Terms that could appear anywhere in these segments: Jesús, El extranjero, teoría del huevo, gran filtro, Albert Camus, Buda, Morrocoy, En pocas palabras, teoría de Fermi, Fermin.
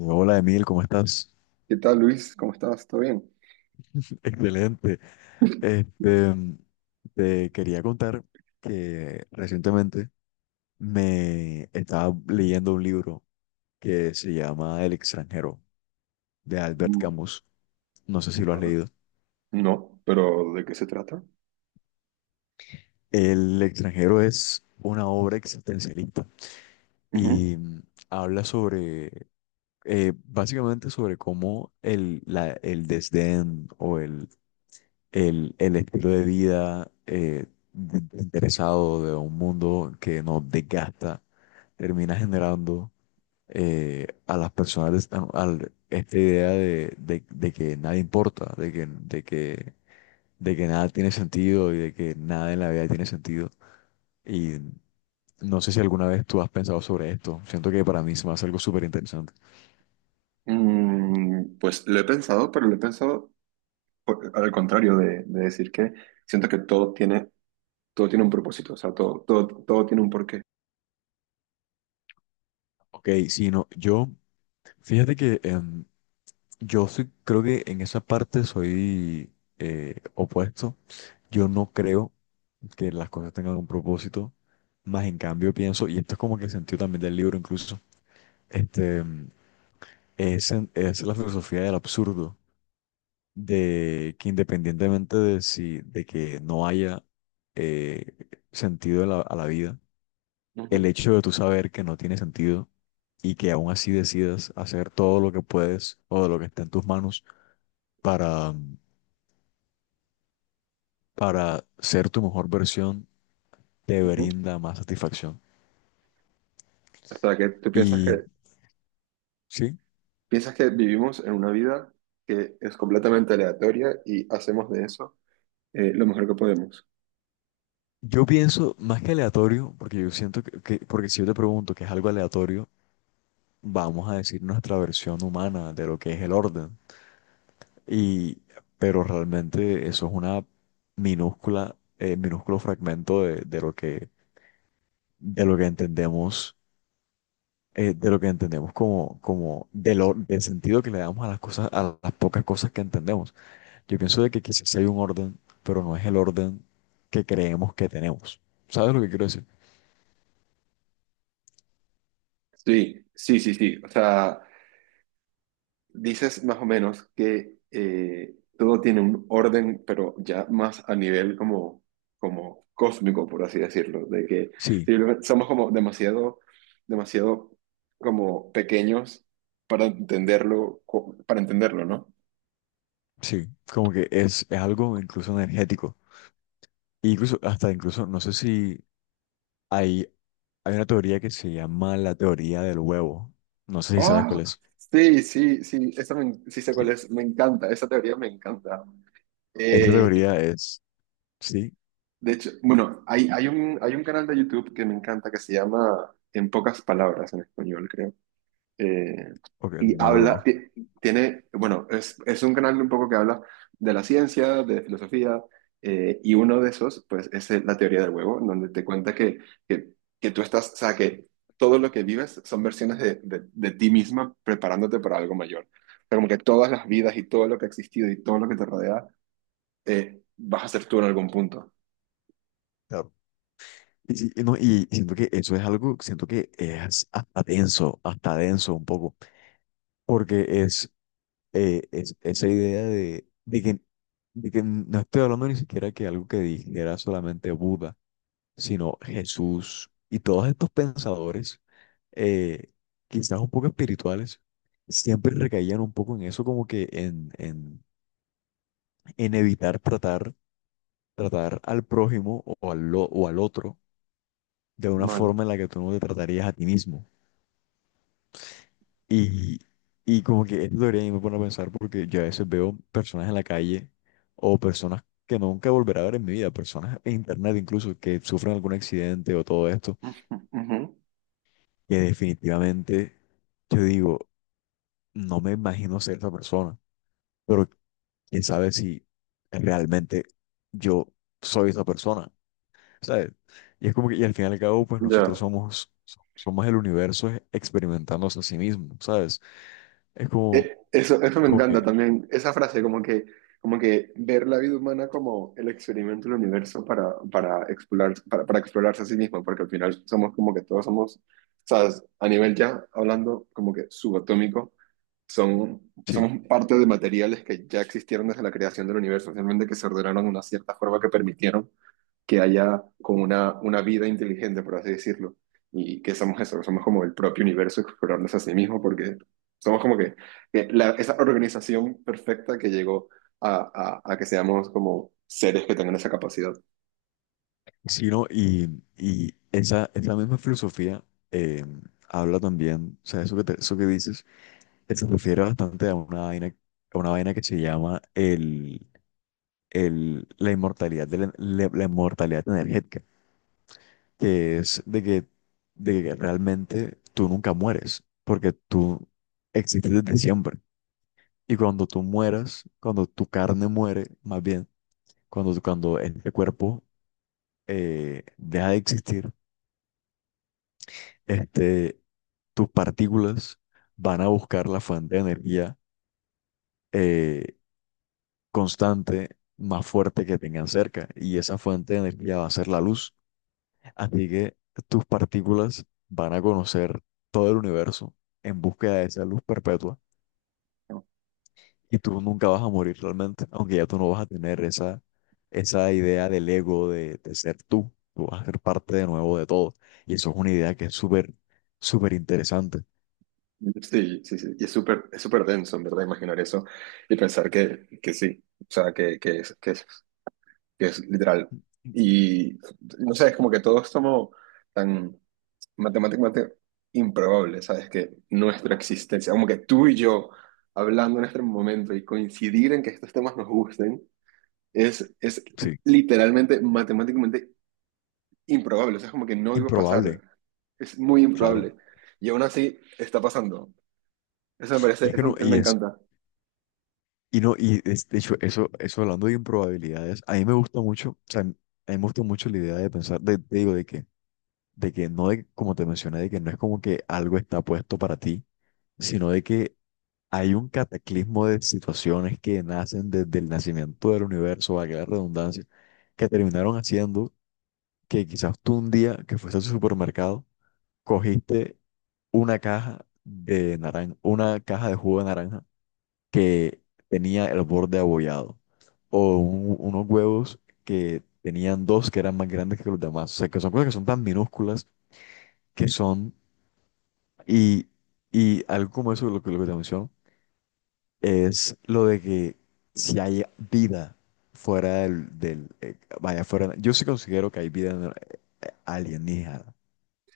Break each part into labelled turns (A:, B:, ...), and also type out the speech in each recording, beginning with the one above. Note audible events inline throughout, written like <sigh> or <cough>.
A: Hola Emil, ¿cómo estás?
B: ¿Qué tal, Luis? ¿Cómo estás? ¿Todo bien?
A: <laughs> Excelente. Este, te quería contar que recientemente me estaba leyendo un libro que se llama El extranjero de Albert
B: Mm,
A: Camus. No sé si lo has
B: vale.
A: leído.
B: No, pero ¿de qué se trata?
A: El extranjero es una obra existencialista
B: Ujú.
A: y habla sobre, básicamente sobre cómo el desdén o el estilo de vida interesado de un mundo que nos desgasta, termina generando a las personas esta idea de que nada importa, de que nada tiene sentido y de que nada en la vida tiene sentido. Y no sé si alguna vez tú has pensado sobre esto. Siento que para mí se me hace algo súper interesante.
B: Mm, pues lo he pensado, pero lo he pensado al contrario de decir que siento que todo tiene un propósito, o sea, todo, todo, todo tiene un porqué.
A: Ok, si no, yo, fíjate que. Yo sí creo que en esa parte soy opuesto. Yo no creo que las cosas tengan un propósito, más en cambio pienso, y esto es como que el sentido también del libro incluso, este, es, es la filosofía del absurdo, de que independientemente de que no haya eh, sentido a la vida, el
B: Ujú,
A: hecho de tú saber que no tiene sentido y que aún así decidas hacer todo lo que puedes o de lo que está en tus manos para ser tu mejor versión te
B: ujú.
A: brinda más satisfacción.
B: O sea, que tú
A: Y sí,
B: piensas que vivimos en una vida que es completamente aleatoria y hacemos de eso lo mejor que podemos.
A: yo pienso más que aleatorio, porque yo siento porque si yo te pregunto que es algo aleatorio, vamos a decir nuestra versión humana de lo que es el orden. Y, pero realmente eso es una minúscula, minúsculo fragmento de lo que, entendemos. De lo que entendemos como, de lo, del sentido que le damos a las cosas, a las pocas cosas que entendemos. Yo pienso de que quizás sí hay un orden, pero no es el orden que creemos que tenemos. ¿Sabes lo que quiero decir?
B: Sí, sí, sí, sí. O sea, dices más o menos que todo tiene un orden, pero ya más a nivel como, como cósmico, por así decirlo, de que
A: Sí,
B: simplemente somos como demasiado, demasiado como pequeños para entenderlo, para entenderlo, ¿no?
A: sí, como que es algo incluso energético. E incluso, hasta incluso, no sé si hay, hay una teoría que se llama la teoría del huevo. No sé si sabes cuál
B: ¡Ah!
A: es.
B: Sí, sí, sí, esa me, sí sé cuál
A: Sí.
B: es, me encanta, esa teoría me encanta.
A: Esa
B: Eh,
A: teoría es, sí,
B: de hecho, bueno, hay un canal de YouTube que me encanta que se llama En pocas palabras en español, creo. eh,
A: ok,
B: y
A: no lo
B: habla,
A: conozco.
B: ti- tiene, bueno, es un canal un poco que habla de la ciencia, de filosofía, y uno de esos, pues, es la teoría del huevo, en donde te cuenta que, que tú estás, o sea, que todo lo que vives son versiones de ti misma preparándote para algo mayor. O sea, como que todas las vidas y todo lo que ha existido y todo lo que te rodea, vas a ser tú en algún punto.
A: Claro. Y sí, y no, y siento que eso es algo, siento que es hasta denso un poco, porque es esa idea de que no estoy hablando ni siquiera que algo que dijera solamente Buda, sino Jesús y todos estos pensadores, eh, quizás un poco espirituales, siempre recaían un poco en eso, como que en evitar tratar, al prójimo o al otro de una
B: Vale.
A: forma en la que tú no te tratarías a ti mismo. Y, y como que esto debería me pone a pensar porque yo a veces veo personas en la calle o personas que nunca volveré a ver en mi vida, personas en internet incluso que sufren algún accidente o todo esto,
B: <laughs> Ujú, ujú.
A: que definitivamente yo digo, no me imagino ser esa persona, pero quién sabe si realmente yo soy esa persona, ¿sabes? Y es como que, y al fin y al cabo, pues nosotros
B: Ya.
A: somos el universo experimentándose a sí mismo, ¿sabes? Es como,
B: Eso, eso me
A: como que,
B: encanta también, esa frase como que ver la vida humana como el experimento del universo para explorar, para explorarse a sí mismo, porque al final somos como que todos somos, ¿sabes? A nivel ya hablando como que subatómico, son,
A: sí.
B: somos parte de materiales que ya existieron desde la creación del universo, simplemente que se ordenaron de una cierta forma que permitieron que haya como una vida inteligente, por así decirlo, y que somos eso, que somos como el propio universo explorándose a sí mismo, porque somos como que esa organización perfecta que llegó a que seamos como seres que tengan esa capacidad,
A: Sí, ¿no? Y esa, misma filosofía eh, habla también, o sea, eso eso que dices, se refiere bastante a una vaina que se llama la inmortalidad, la inmortalidad energética, que es de que realmente tú nunca mueres, porque tú existes desde siempre. Y cuando tú mueras, cuando tu carne muere, más bien, cuando este cuerpo deja de existir, este tus partículas van a buscar la fuente de energía eh, constante más fuerte que tengan cerca y esa fuente de energía va a ser la luz. Así que tus partículas van a conocer todo el universo en búsqueda de esa luz perpetua
B: ¿no?
A: y tú nunca vas a morir realmente, aunque ya tú no vas a tener esa idea del ego de ser tú. Tú vas a ser parte de nuevo de todo. Y eso es una idea que es súper, súper interesante.
B: Sí, sí, sí, y es súper denso, en verdad, imaginar eso y pensar que sí, o sea, que es, que es, que es literal. Y no sé, es como que todo es como tan matemáticamente improbable, ¿sabes? Que nuestra existencia, como que tú y yo hablando en este momento y coincidir en que estos temas nos gusten, es
A: Sí,
B: literalmente matemáticamente improbable, o sea, es como que no iba a
A: improbable,
B: pasar, es muy
A: claro.
B: improbable. Y aún así está pasando. Eso me parece,
A: Y es que
B: eso,
A: no,
B: eso me
A: y es,
B: encanta.
A: y no, de hecho, eso hablando de improbabilidades, a mí me gusta mucho, o sea, a mí me gusta mucho la idea de pensar, de, te digo, de que no, de, como te mencioné, de que no es como que algo está puesto para ti, sino de que hay un cataclismo de situaciones que nacen desde el nacimiento del universo, valga la redundancia, que terminaron haciendo que quizás tú un día que fuiste al supermercado, cogiste una caja de naranja, una caja de jugo de naranja que tenía el borde abollado. O unos huevos que tenían dos que eran más grandes que los demás. O sea, que son cosas que son tan minúsculas que son. Y, y algo como eso, lo que te menciono, es lo de que si hay vida fuera del vaya, fuera. Yo sí considero que hay vida alienígena.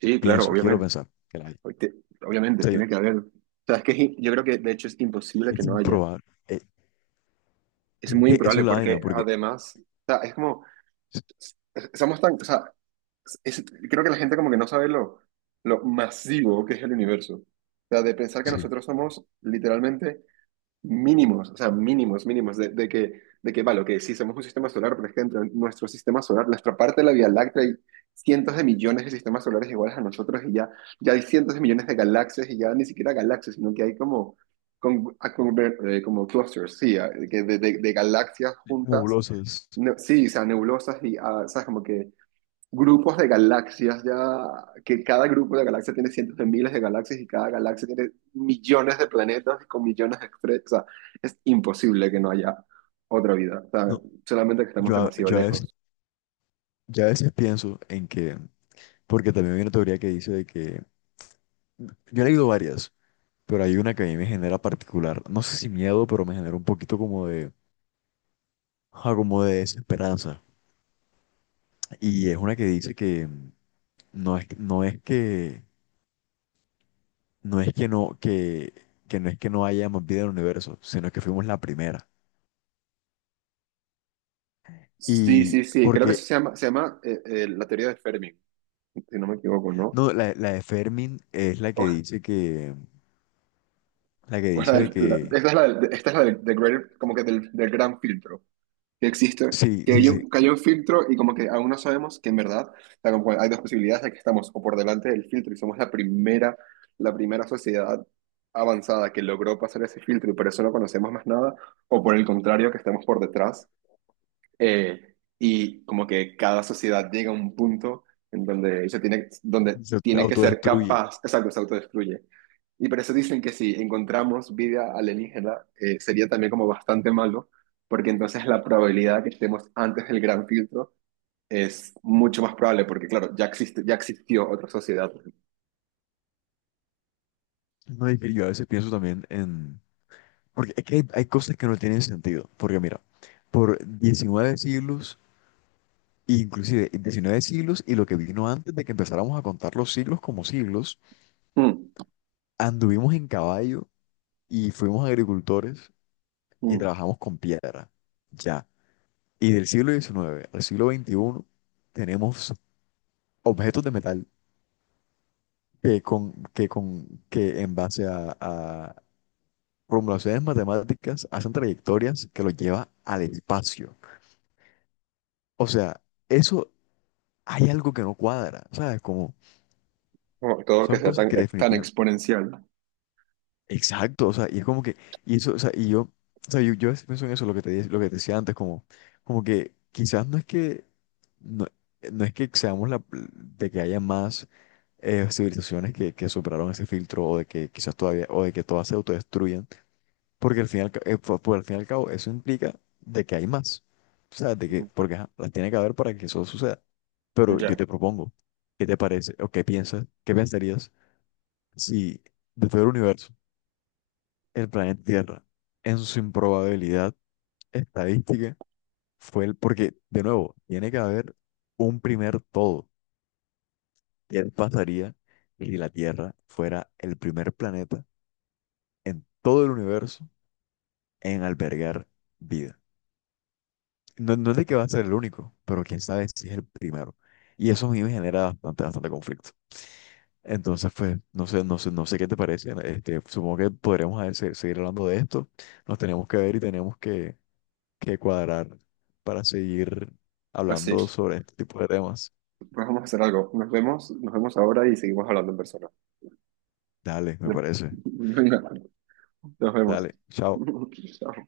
B: Sí, claro,
A: Pienso, quiero
B: obviamente.
A: pensar que la hay. O
B: Hoy te- Obviamente,
A: sea,
B: tiene que haber. O sea, es que es in- yo creo que de hecho es imposible que
A: es
B: no haya.
A: improbable.
B: Es
A: <laughs>
B: muy
A: Eso
B: improbable
A: es la vaina,
B: porque
A: porque.
B: además, o sea, es- somos tan, o sea, es- creo que la gente como que no sabe lo masivo que es el universo. O sea, de pensar que
A: Sí.
B: nosotros somos literalmente mínimos, o sea, mínimos, mínimos, vale, que sí, somos un sistema solar, por ejemplo nuestro sistema solar, nuestra parte de la Vía Láctea, hay cientos de millones de sistemas solares iguales a nosotros y ya, ya hay cientos de millones de galaxias y ya ni siquiera galaxias, sino que hay como, como clusters, sí, de galaxias juntas,
A: Nebulosas.
B: sí, o sea, nebulosas y, ah, ¿sabes? Como que grupos de galaxias ya, que cada grupo de galaxias tiene cientos de miles de galaxias y cada galaxia tiene millones de planetas con millones de estrellas. O sea, es imposible que no haya otra vida. O sea,
A: No,
B: solamente que estamos
A: yo,
B: demasiado
A: yo a veces
B: lejos.
A: ya a veces pienso en que, porque también hay una teoría que dice de que, yo he leído varias, pero hay una que a mí me genera particular, no sé si miedo, pero me genera un poquito como de, ah, como de desesperanza. Y es una que dice que no es, no es que, no es que no es que no haya más vida en el universo, sino que fuimos la primera.
B: Sí,
A: Y
B: sí, sí. Creo que
A: porque,
B: se llama la teoría de Fermi, si no me equivoco, ¿no?
A: no, la de Fermin es la que
B: O-
A: dice que, la que
B: o la
A: dice de que,
B: esta es la, esta es la del, del greater, como que del, del gran filtro. Que existe,
A: sí, sí, sí,
B: que hay un filtro y como que aún no sabemos que en verdad, o sea, como hay dos posibilidades de que estamos o por delante del filtro y somos la primera sociedad avanzada que logró pasar ese filtro y por eso no conocemos más nada, o por el contrario, que estamos por detrás y como que cada sociedad llega a un punto en donde se tiene, donde
A: se
B: tiene que ser
A: autodestruye.
B: capaz, exacto, se autodestruye. Y por eso dicen que si encontramos vida alienígena, sería también como bastante malo, porque entonces la probabilidad de que estemos antes del gran filtro es mucho más probable, porque claro, ya existe, ya existió otra sociedad.
A: No, y yo a veces pienso también en. Porque es que hay, cosas que no tienen sentido. Porque mira, por 19 siglos, inclusive 19 siglos y lo que vino antes de que empezáramos a contar los siglos como siglos,
B: Mm,
A: anduvimos en caballo y fuimos agricultores y
B: mm.
A: trabajamos con piedra. Ya. Y del siglo XIX al siglo XXI tenemos objetos de metal que con, que en base a formulaciones matemáticas hacen trayectorias que los lleva al espacio. O sea, eso hay algo que no cuadra, ¿sabes? Como
B: Como todo lo que
A: son
B: sea
A: cosas
B: tan,
A: que
B: tan
A: definitivamente.
B: exponencial.
A: Exacto, o sea, y es como que, y eso, o sea, y yo, o sea, yo, a veces pienso en eso, lo que te, lo que te decía antes, como, como que quizás no es que, no, no es que seamos la, de que haya más civilizaciones que superaron ese filtro o de que quizás todavía, o de que todas se autodestruyan. Porque al fin y al, al fin y al cabo eso implica de que hay más. O sea, de que, porque ajá, las tiene que haber para que eso suceda. Pero yo
B: Ya,
A: te propongo, ¿qué te parece o qué piensas, qué pensarías si de todo el universo, el planeta Tierra, en su improbabilidad estadística, fue el, porque de nuevo, tiene que haber un primer todo. ¿Qué pasaría si la Tierra fuera el primer planeta en todo el universo en albergar vida? No, no es de que va a ser el único, pero quién sabe si es el primero. Y eso a mí me genera bastante, bastante conflicto. Entonces, pues, no sé, no sé, no sé qué te parece. Supongo que podremos a ver, seguir hablando de esto. Nos tenemos que ver y tenemos que, cuadrar para seguir hablando
B: así.
A: sobre este tipo de temas.
B: Pues vamos a hacer algo. Nos vemos ahora y seguimos hablando en persona.
A: Dale, me parece.
B: Venga, nos vemos.
A: Dale, chao.
B: <laughs> Chao.